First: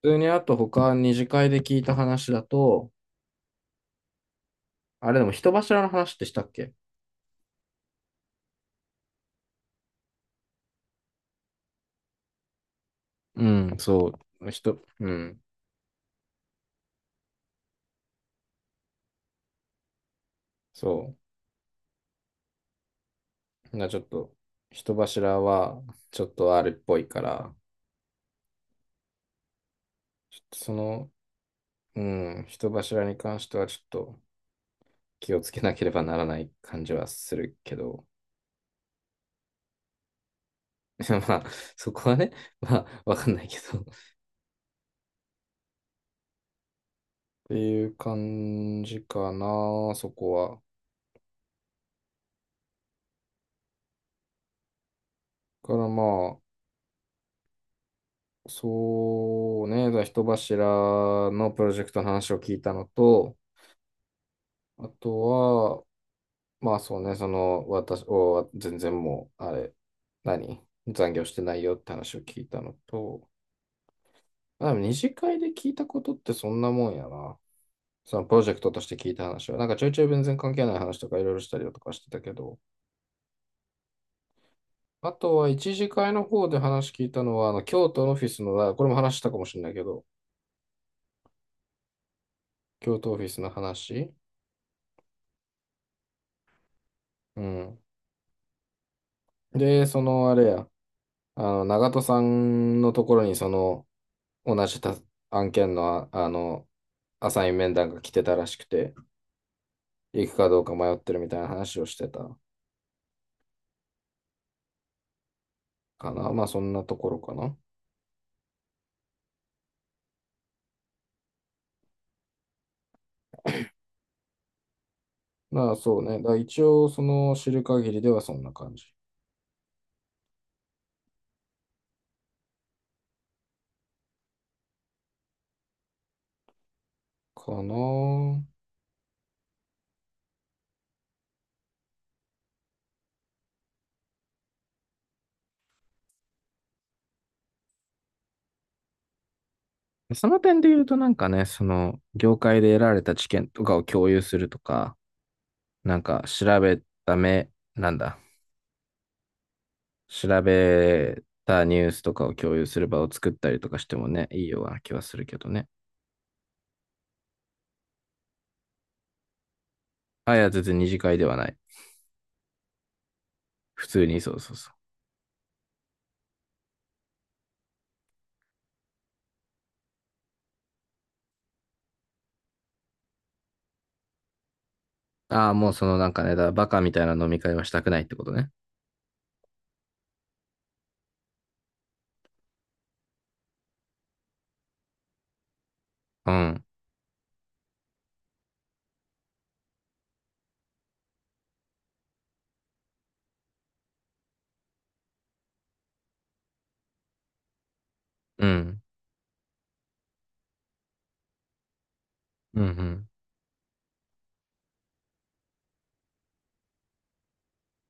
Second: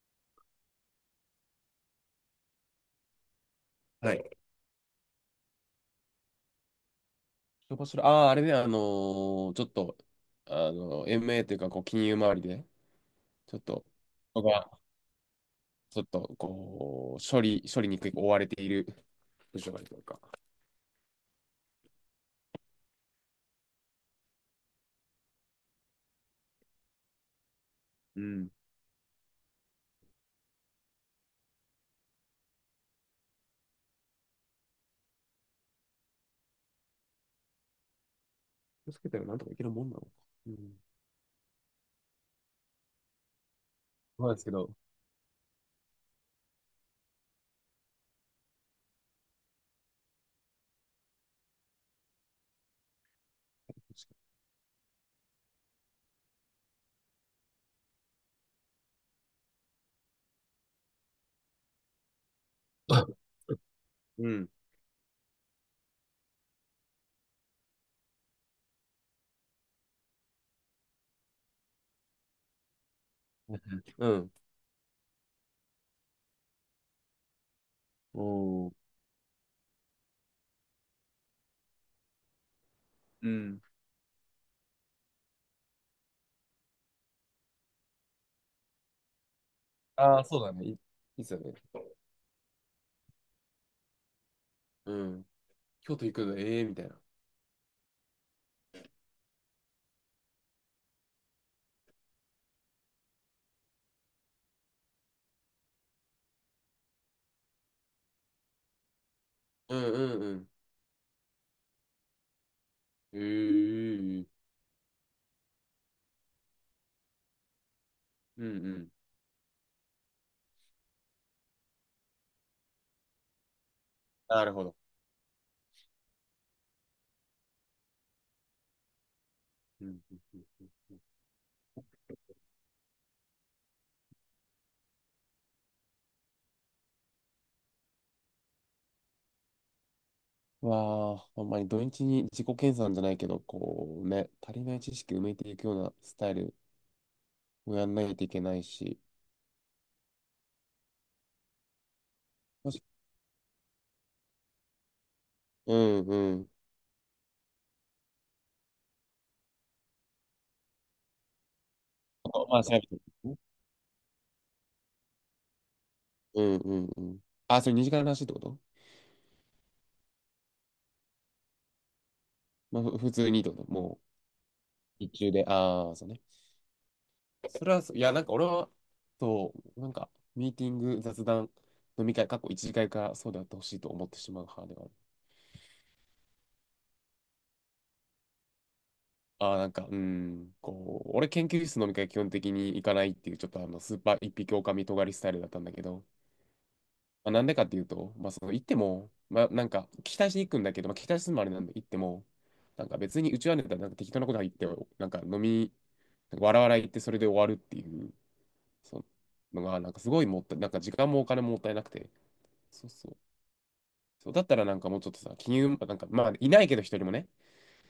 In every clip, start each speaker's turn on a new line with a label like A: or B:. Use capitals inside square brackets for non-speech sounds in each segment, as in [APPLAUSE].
A: 普通にあと他二次会で聞いた話だと、
B: はい。
A: あれでも人柱の話ってしたっけ。
B: どこしら、ああー、あれね、あのーちょっと、あの、MA というか、こう、金融周りで、
A: う
B: ちょっ
A: ん、
B: と、
A: そ
B: 人
A: う。
B: が、
A: 人、うん、
B: ちょっと、こう、処理に追われている部署があるというか。
A: そう。ちょっと、人柱はちょっとあるっぽいから、
B: うん。
A: ちょっとその、うん、人柱に関してはちょっと気をつけなければならない感じはするけど、
B: 気をつけたらなんとかいけるもんなのか。うん。
A: [LAUGHS] まあ、そこはね、[LAUGHS] まあ、わかんないけど。っ
B: そうですけど。
A: ていう感じかな、そこは。からまあ、そうね、だから人柱のプロジェクトの話を聞いたの
B: [LAUGHS]
A: と、
B: うん。
A: あとは、まあそうね、その、私、全然もう、あれ、何残業してないよって話を聞いたのと、
B: うん。
A: あ、でも二次会で聞いたことってそんなもんやな。そ
B: お
A: のプロジェクトとし
B: ー。
A: て聞いた話は、なんかちょいちょい全然関係ない話とかいろいろしたりだとかしてたけど、
B: うん。
A: あとは一次会の方で話聞いたのは、あの、京都のオフィスの、あこれも話したかもしれないけど、
B: ああ、そうだね。いっすよね。
A: 京都オフィスの話。
B: うん。京都行くの、ええーみたいな。
A: うん。で、そのあれや、あの、長戸さんのところにその、同じた案件のアサイン面談が来てたらしくて、
B: うんうん
A: 行
B: う
A: くか
B: ん。
A: どうか迷ってるみたいな話をしてた
B: ええー。
A: かな。まあそんなところかな。
B: うんうん。なるほど。
A: まあそうね。だから一応その知る限りではそんな感じ
B: うんうんうんうん。
A: かな。
B: わあ、ほんまに土日に自己研鑽じゃないけど、こうね、足りない知識埋めていくようなスタイルをやんないといけないし、
A: その点で言うとなんかね、その業界
B: も
A: で得
B: し
A: られた知見とかを共有するとか、
B: う
A: なん
B: ん
A: か
B: うん。
A: 調べた目、なんだ。調べたニュースとかを共
B: まあ、
A: 有
B: 調
A: す
B: べ
A: る
B: て
A: 場を作っ
B: みて、
A: たりとかしてもね、いいような気はするけどね。
B: うんうんうん。あ、それ2時間の話ってこと？
A: あ、いや、全然二次会ではない。
B: まあ、普通にってこと？
A: 普
B: も
A: 通に、そうそうそう。
B: う、日中で、ああ、そうね。それはそう、いや、なんか俺は、そう、なんか、ミーティング、雑談、飲み会、過去一次会かんからそうであってほしいと思ってしまう派では。
A: ああ、もうそのなんかね、だからバカみたいな飲み会はしたくないってことね。
B: ああ、なんか、うん、こう、俺研究室飲み会基本的に行かないっていう、ちょっとあの、スーパー一匹狼尖りスタイルだったんだけど、
A: うん、
B: まあ、なんでかっていうと、行っても、聞き出しに行くんだけど、まあ、聞き出しするのもあれなんで、行っても、なんか別にうちはネタなんか適当なこと言って、なんか飲み、なんか笑わないってそれで終わるっていう、
A: うん、
B: そが、なんかすごいもったい、なんか時間もお金ももったいなくて、
A: うん、う
B: そう
A: ん。
B: そう。そうだったらなんかもうちょっとさ、金融、なんか、まあ、いないけど一人もね、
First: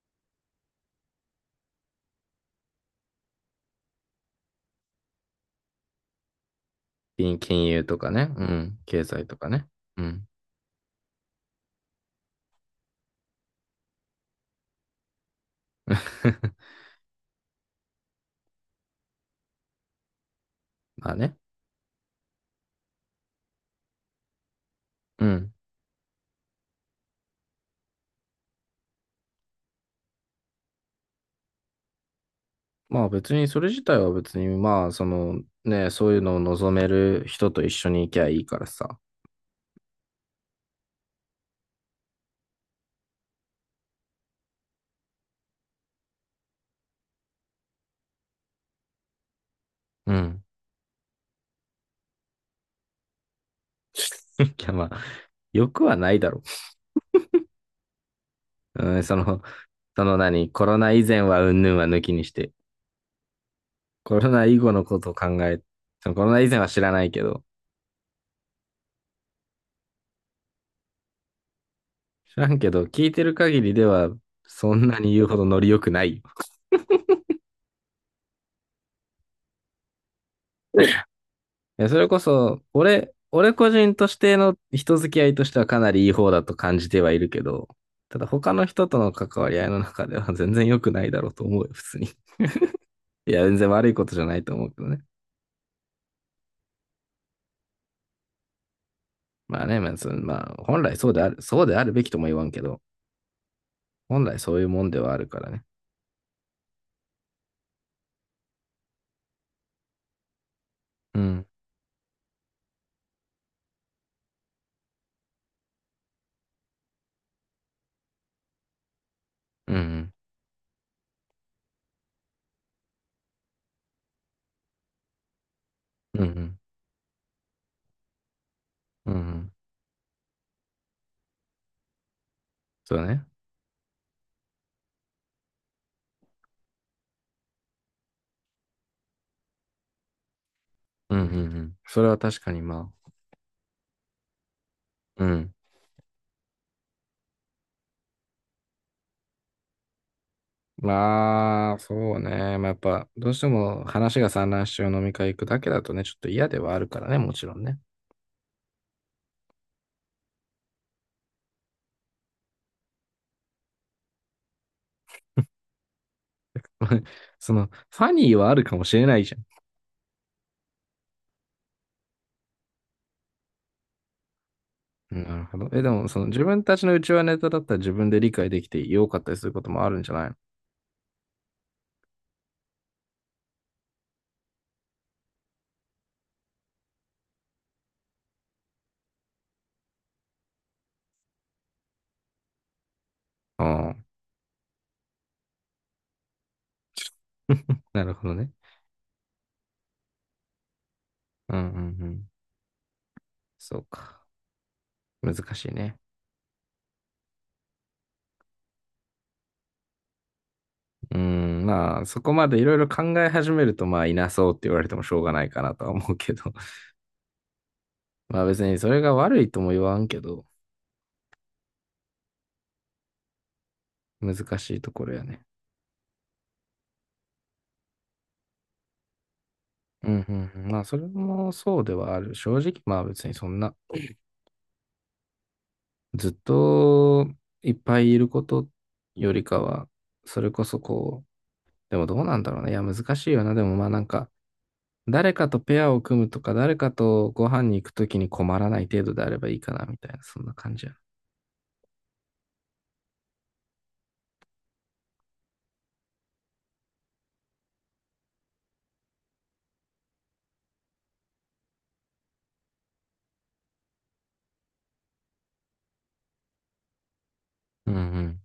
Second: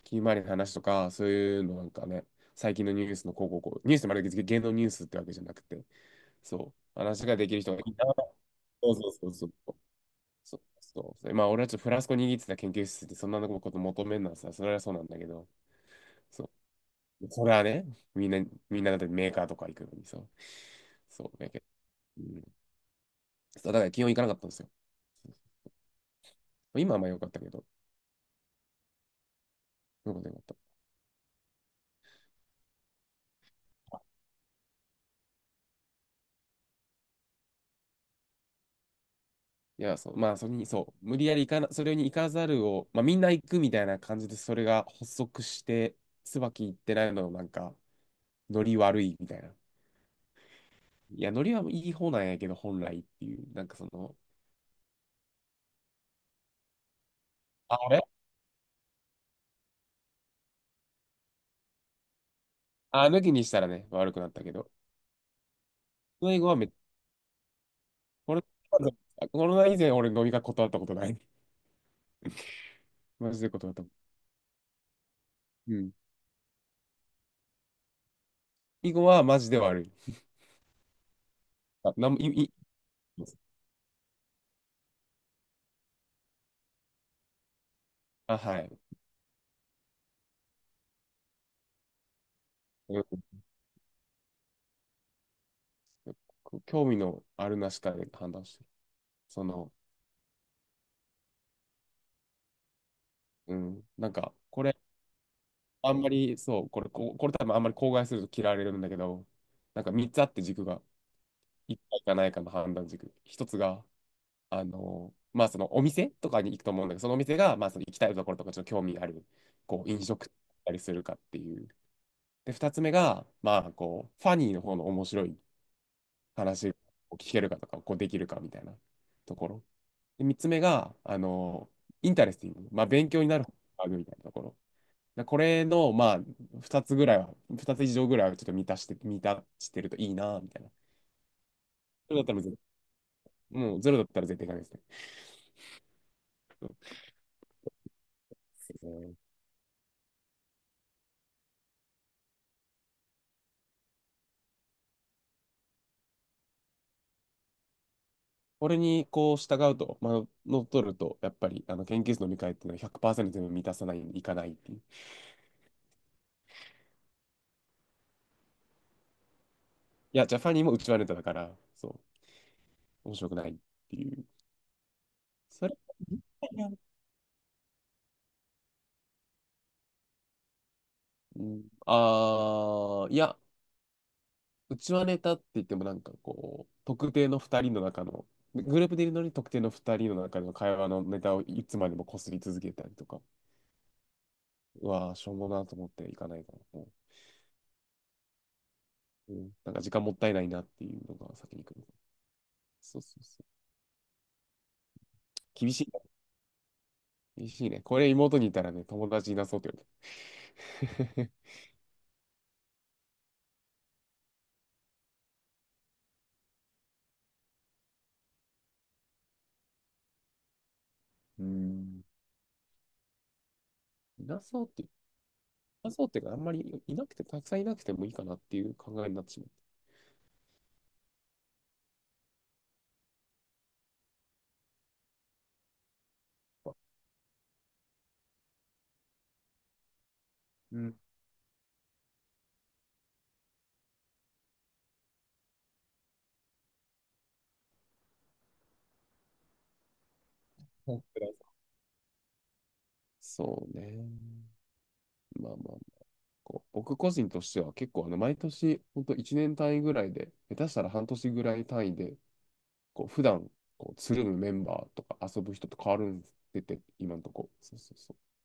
B: ひまわりの話とか、そういうのなんかね、最近のニュースのこうこうこう、ニュースってまるで芸能ニュースってわけじゃなくて、そう、話ができる
A: 金
B: 人がい
A: 融
B: い
A: と
B: な。
A: かね、うん、
B: そう
A: 経
B: そう
A: 済
B: そう
A: と
B: そ
A: か
B: う。
A: ね。うん。
B: そうそうそう。まあ、俺はちょっとフラスコ握ってた研究室でそんなこと求めるのはさ、それはそうなんだけど、そ
A: [LAUGHS]
B: う。それはね、みんな、みんなだってメーカーとか行くのにさ、
A: まあ
B: そ
A: ね。
B: う、だけど、うん、そうだから基本行かなかったんですよ。
A: うん。
B: 今はまあ良かったけど、よかった良かった。
A: まあ別にそれ自体は別にまあそのね、そういうのを望める人と一緒に行きゃいいからさ。
B: いや、そう、まあ、それに、そう、無理やり行かな、それに行かざるを、まあ、みんな行くみたいな感じで、それが発足して、椿行ってないの、なんか、ノリ悪いみたいな。
A: うん。
B: いや、ノリはいい方なんやけど、本来っていう、なんかその、
A: [LAUGHS] いやまあ、よくはないだろ
B: あれ
A: う。うん、そのその何、コロナ以前はうんぬんは抜きにして、
B: あ、抜きにしたらね、悪
A: コ
B: くな
A: ロ
B: った
A: ナ
B: け
A: 以
B: ど、
A: 後のことを考え、そのコ
B: コロ
A: ロ
B: ナ以
A: ナ
B: 後
A: 以
B: は
A: 前
B: め
A: は
B: っ、
A: 知らないけど、
B: コロナ、コロナ以前、俺、飲み会断ったことない。[LAUGHS]
A: 知らんけど、聞いて
B: マ
A: る
B: ジで
A: 限
B: 断っ
A: りで
B: た。
A: は、そんなに言うほどノリ
B: う
A: 良く
B: ん。
A: ないよ。
B: 以後は、マジで悪い。
A: いや
B: あ、
A: それ
B: なん
A: こ
B: も、い、い、
A: そ、俺個人としての人付き合いとしてはかなりいい方だと感じてはいるけど、ただ
B: あ、
A: 他
B: は
A: の
B: い。
A: 人との関わり合いの中では全然良くないだろうと思うよ、普通に。
B: うん。
A: いや、全然悪いことじゃないと思うけどね。
B: 興味のあるなしかで判断してる。そ
A: まあ
B: の、
A: ね、まあ、そのまあ、本来そうである、そうであるべきとも言わんけど、
B: うん、なん
A: 本
B: か、
A: 来そう
B: こ
A: いう
B: れ、
A: もんではあるからね。
B: あんまり、これ多分あんまり口外すると嫌われるんだけど、なんか3つあって軸が、
A: うん。
B: 1回かないかの判断軸。1つが、まあそのお店とかに行くと思うんだけど、そのお店が、まあその行きたいところとかちょっと興味ある、
A: うん、う
B: こう飲
A: ん。
B: 食だったりするかっていう。で、2つ目が、まあこう、ファニーの方の面白い
A: うん、
B: 話を聞けるかとか、こうできるかみたいな
A: うん、うんう
B: とこ
A: ん。
B: ろ。で、3つ目が、インタレスティング、まあ
A: そうだ
B: 勉強
A: ね。
B: になる、みたいなところ。でこれの、まあ、2つ以上ぐらいはちょっと満たしてるといいな、みたいな。
A: うん、うん、うん。それ
B: それ
A: は
B: だった
A: 確
B: らゼ
A: か
B: ロ、
A: に、まあ、
B: もうゼロだったら絶対ダメですね。
A: うん。
B: うん。
A: まあ、そうね。まあ、やっぱ、どうしても話が散乱しちゃう飲み会行くだけだとね、ちょっと嫌ではあるからね、もちろんね。
B: これにこう従うと、まあ、乗っ取ると、やっぱりあの研究室の見返っていうのは100%全部満たさない、いかないっていう。
A: [LAUGHS] その、ファニーはあるかもしれないじゃん。
B: いや、ジャパニーもうちはネタだから、そう、面白くないっていう。
A: うんなるほ
B: そ
A: ど。
B: れ、
A: え、でも、その、自分たちの内輪ネタだったら自分で理解できてよかったりすることもあるんじゃないの。
B: うん、ああ、いや、うちわネタって言ってもなんかこう、特定の二人の中の、グループでいるのに特定の二人の中の会話のネタをいつまでも擦り続けたりとか、
A: ああ、
B: うわー、しょうもなと思っていかないから、
A: なるほどね。
B: うん、なんか時間もったいないなっていうのが先
A: うん、う
B: に
A: ん、
B: 来る。
A: うん。
B: そうそうそう。
A: そうか。難し
B: 厳
A: い
B: しい。
A: ね。
B: [LAUGHS] 厳しいね。これ妹にいたらね、友達いなそうって言われ
A: うー
B: て。
A: ん、まあ、そこまでいろいろ考え始めると、まあ、いなそうって言われてもしょうがないかなとは思うけど。[LAUGHS] まあ、別にそれが悪いとも言わんけど、
B: [LAUGHS] うーん。
A: 難しい
B: い
A: ところやね。
B: なそうっていうか、あんまりいなくて、たくさんいなくてもいいかなっていう考えになってし
A: うん、うん、うんまあ、それもそうではある。正直、まあ、別にそんな、ずっ
B: まっ
A: といっぱいいることよりかは、それこ
B: た。
A: そ
B: うん。
A: こう、でもどうなんだろうね。いや、難しいよな。でもまあ、なんか、誰かとペアを組むとか、誰かとご飯に行くときに困らない程度であればいいかな、みたいな、そんな感じや。
B: そうね。まあまあまこう僕個人としては結構あの毎年、本当1年単位ぐらいで、下手したら半年ぐらい単位で、こう普段こうつるむメンバーとか遊ぶ人と変わるんで今のとこ。そう
A: う
B: そ
A: ん
B: う
A: う
B: そう。
A: ん。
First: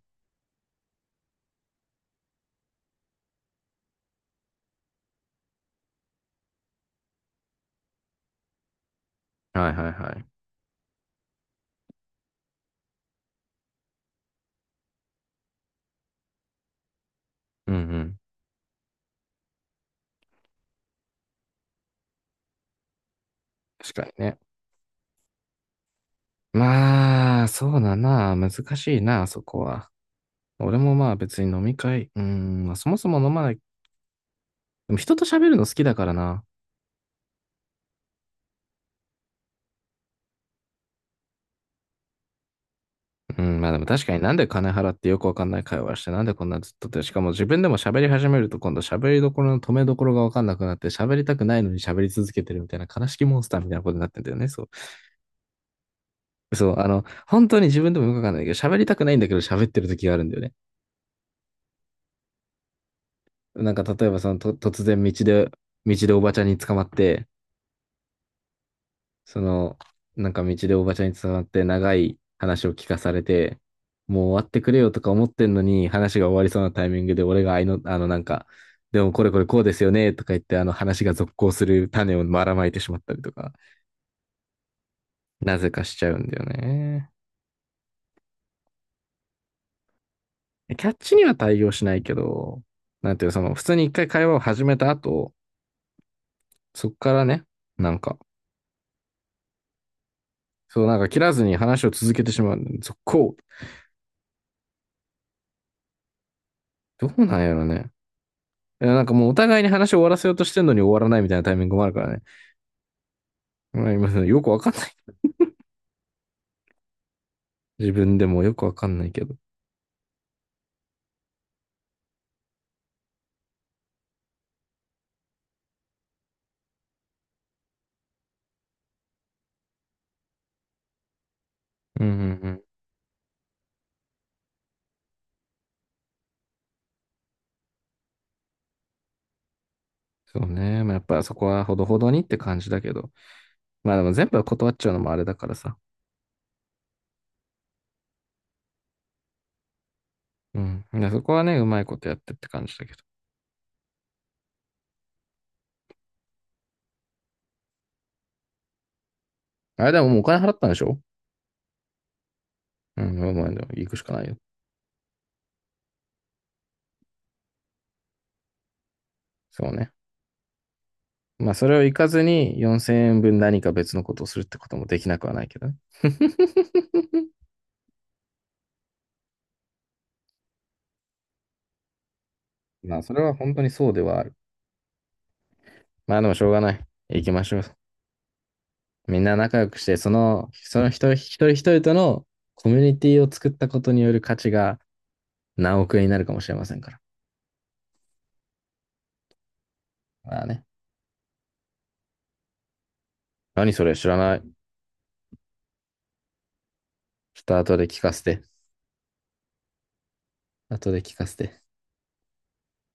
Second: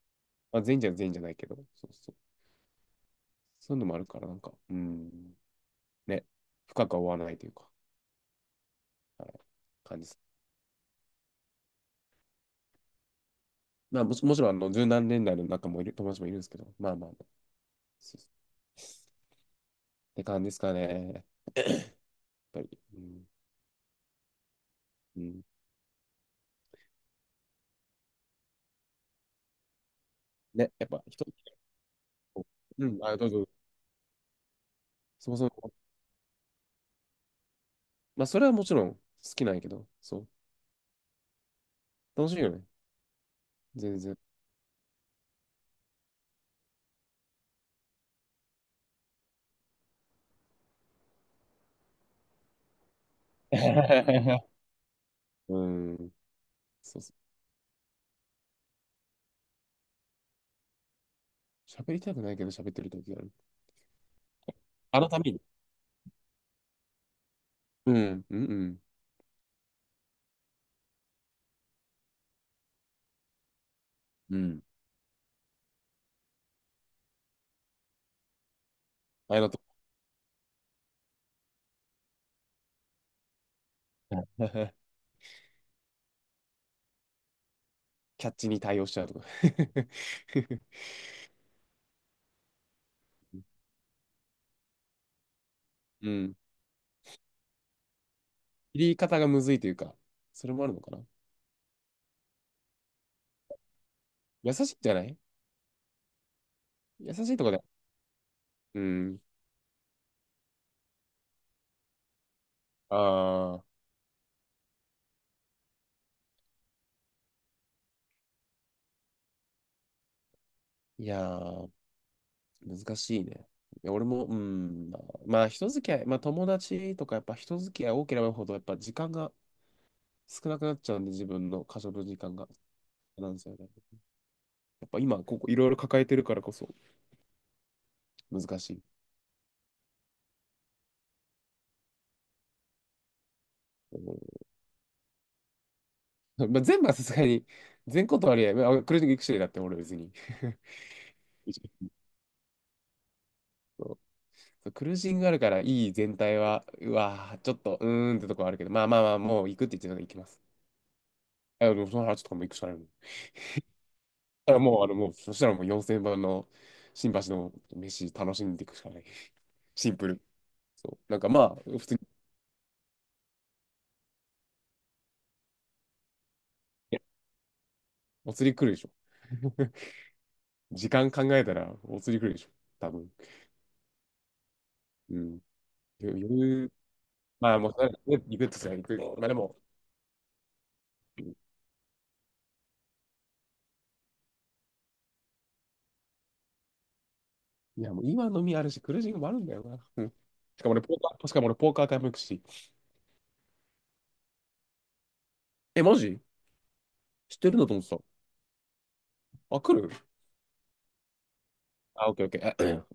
B: まあ、全員じゃないけど、そうそう。そういうのもあるから、なんか、うーん、ね、深くは追わないというか、はい、
A: はいはい
B: 感じ
A: は
B: です。
A: い。
B: まあ、もちろん、あの、十何年代の仲もいる、友達もいるんですけど、まあまあまあ、
A: うんう
B: そ
A: ん。
B: うそうって感じですかね、やっぱり。うん、
A: 確かにね。
B: うん、
A: まあ、そうだな。難しいな、そこは。
B: ね、
A: 俺
B: やっ
A: も
B: ぱ
A: まあ
B: 人、
A: 別に飲み会、うん、まあ
B: う
A: そも
B: ん、
A: そ
B: あ、
A: も
B: どう
A: 飲ま
B: ぞ。
A: ない。でも人と
B: そもそ
A: 喋
B: も
A: るの好きだからな。
B: まあ、それはもちろん好きなんやけど、そう。楽しいよね。
A: うん、まあでも
B: 全
A: 確か
B: 然。
A: になんで金払ってよくわかんない会話して、なんでこんなずっとって、しかも自分でも喋り始めると今度喋りどころの止めどころがわかんなくなって、喋りたくないのに喋り続けてるみたいな悲しきモンスターみたいなことになってんだよ
B: [LAUGHS]
A: ね。そ
B: うん。
A: う。そう、あ
B: そう
A: の、
B: そう。
A: 本当に自分でもよくわかんないけど、喋りたくないんだけど喋ってる時があるんだよね。
B: 喋りたくないけど喋ってる時がある。
A: なんか例えばそのと突
B: あ
A: 然
B: の
A: 道
B: ために。
A: で、道でおばちゃんに捕まって、
B: うん。うんうん。
A: その、なんか道でおばちゃんに伝わって長い話を聞かされて、もう
B: う
A: 終わって
B: ん。
A: くれよとか思ってんのに、話が終わりそうなタイミングで俺があいの、あのなんか、でもこれ
B: あ
A: こ
B: れ
A: れ
B: だ
A: こ
B: と、
A: うですよねとか言って、あの話が続行する種をばらまいてしまったりとか、
B: [LAUGHS]
A: なぜかしちゃうんだよね。
B: キャッチに対応しちゃうとか。
A: キャッチには対応しないけど、なんていうその、
B: [LAUGHS]
A: 普通に一回会話を始めた後、
B: うん。
A: そこからね、なんか、
B: 切り方がむずいというか、それもあるの
A: そう
B: か
A: な
B: な。
A: んか切らずに話を続けてしまう。続行。
B: 優しいんじゃない？
A: ど
B: 優し
A: う
B: い
A: なん
B: とか
A: や
B: で。
A: ろね。
B: う
A: いやなんか
B: ん。
A: もうお互いに話を終わらせようとしてんのに終わらないみたいなタイミングもあるからね。
B: ああ。
A: まあ、今よくわかんない。自分でもよくわかんないけど。
B: いやー、難しいね。いや俺も、うん。まあ、まあ人付き合い、まあ、友達とか、やっぱ人付き合い多ければ多いほど、やっぱ時間が少なくなっちゃうんで、自分の可処
A: う
B: 分
A: んう
B: 時
A: ん
B: 間が。
A: うん。
B: なんですよね。やっぱ今、ここいろいろ抱えてるからこそ難しい。
A: そうね。まあ、やっぱそこはほどほどにって感じだけど。まあ
B: う
A: でも
B: ん。
A: 全部は断っちゃうのもあれだからさ。
B: まあ、全部はさすがに、全ことありは、まあクルージング行くしだって俺別に。[LAUGHS]
A: うん。いやそこはね、うまいことやってって感じだけど。
B: そうクルージングあるからいい全体は、うわぁ、ちょっと、うーんってとこはあるけど、まあまあまあ、もう行くって言っ
A: あ
B: て
A: れ
B: たか
A: で
B: ら
A: も
B: 行
A: も
B: き
A: うお
B: ます。
A: 金払ったんでしょ。
B: あでもその話とかも行くしかないもん。だ
A: うん、もう行くしかないよ。
B: からもう、あの、もう、そしたらもう4000番の新橋の飯楽しんでいくしかない。
A: そう
B: シ
A: ね。
B: ンプル。そう。なんかま
A: まあ
B: あ、
A: それを
B: 普
A: 行
B: 通
A: かずに4000円分何か別のことをするってこともできなくはないけどね。[LAUGHS]
B: に、お釣り来るでしょ。時間考えたら、お釣り来るでしょ。多
A: まあ
B: 分。
A: それは本当にそうではある。
B: うん。
A: まあでも
B: 余
A: しょうが
B: 裕、
A: ない。行きまし
B: まあ、
A: ょ
B: も
A: う。
B: う、ね行くとしたら行く。
A: みん
B: まあで
A: な
B: も、
A: 仲良くして、その、その人、一人一人とのコミュニティを作ったことによる価値が何億円になるかもしれませんから。
B: いや、もう今飲みあるし、クルージングもあるんだよな。うん。
A: まあね。
B: しかも俺、ポーカータイも行くし。
A: 何それ知らない。
B: え、マジ？知っ
A: ちょっ
B: てる
A: と
B: んだと
A: 後
B: 思っ
A: で
B: て
A: 聞か
B: た。
A: せて。
B: あ、来る
A: 後で聞かせて。
B: あ、オッケーオッケー。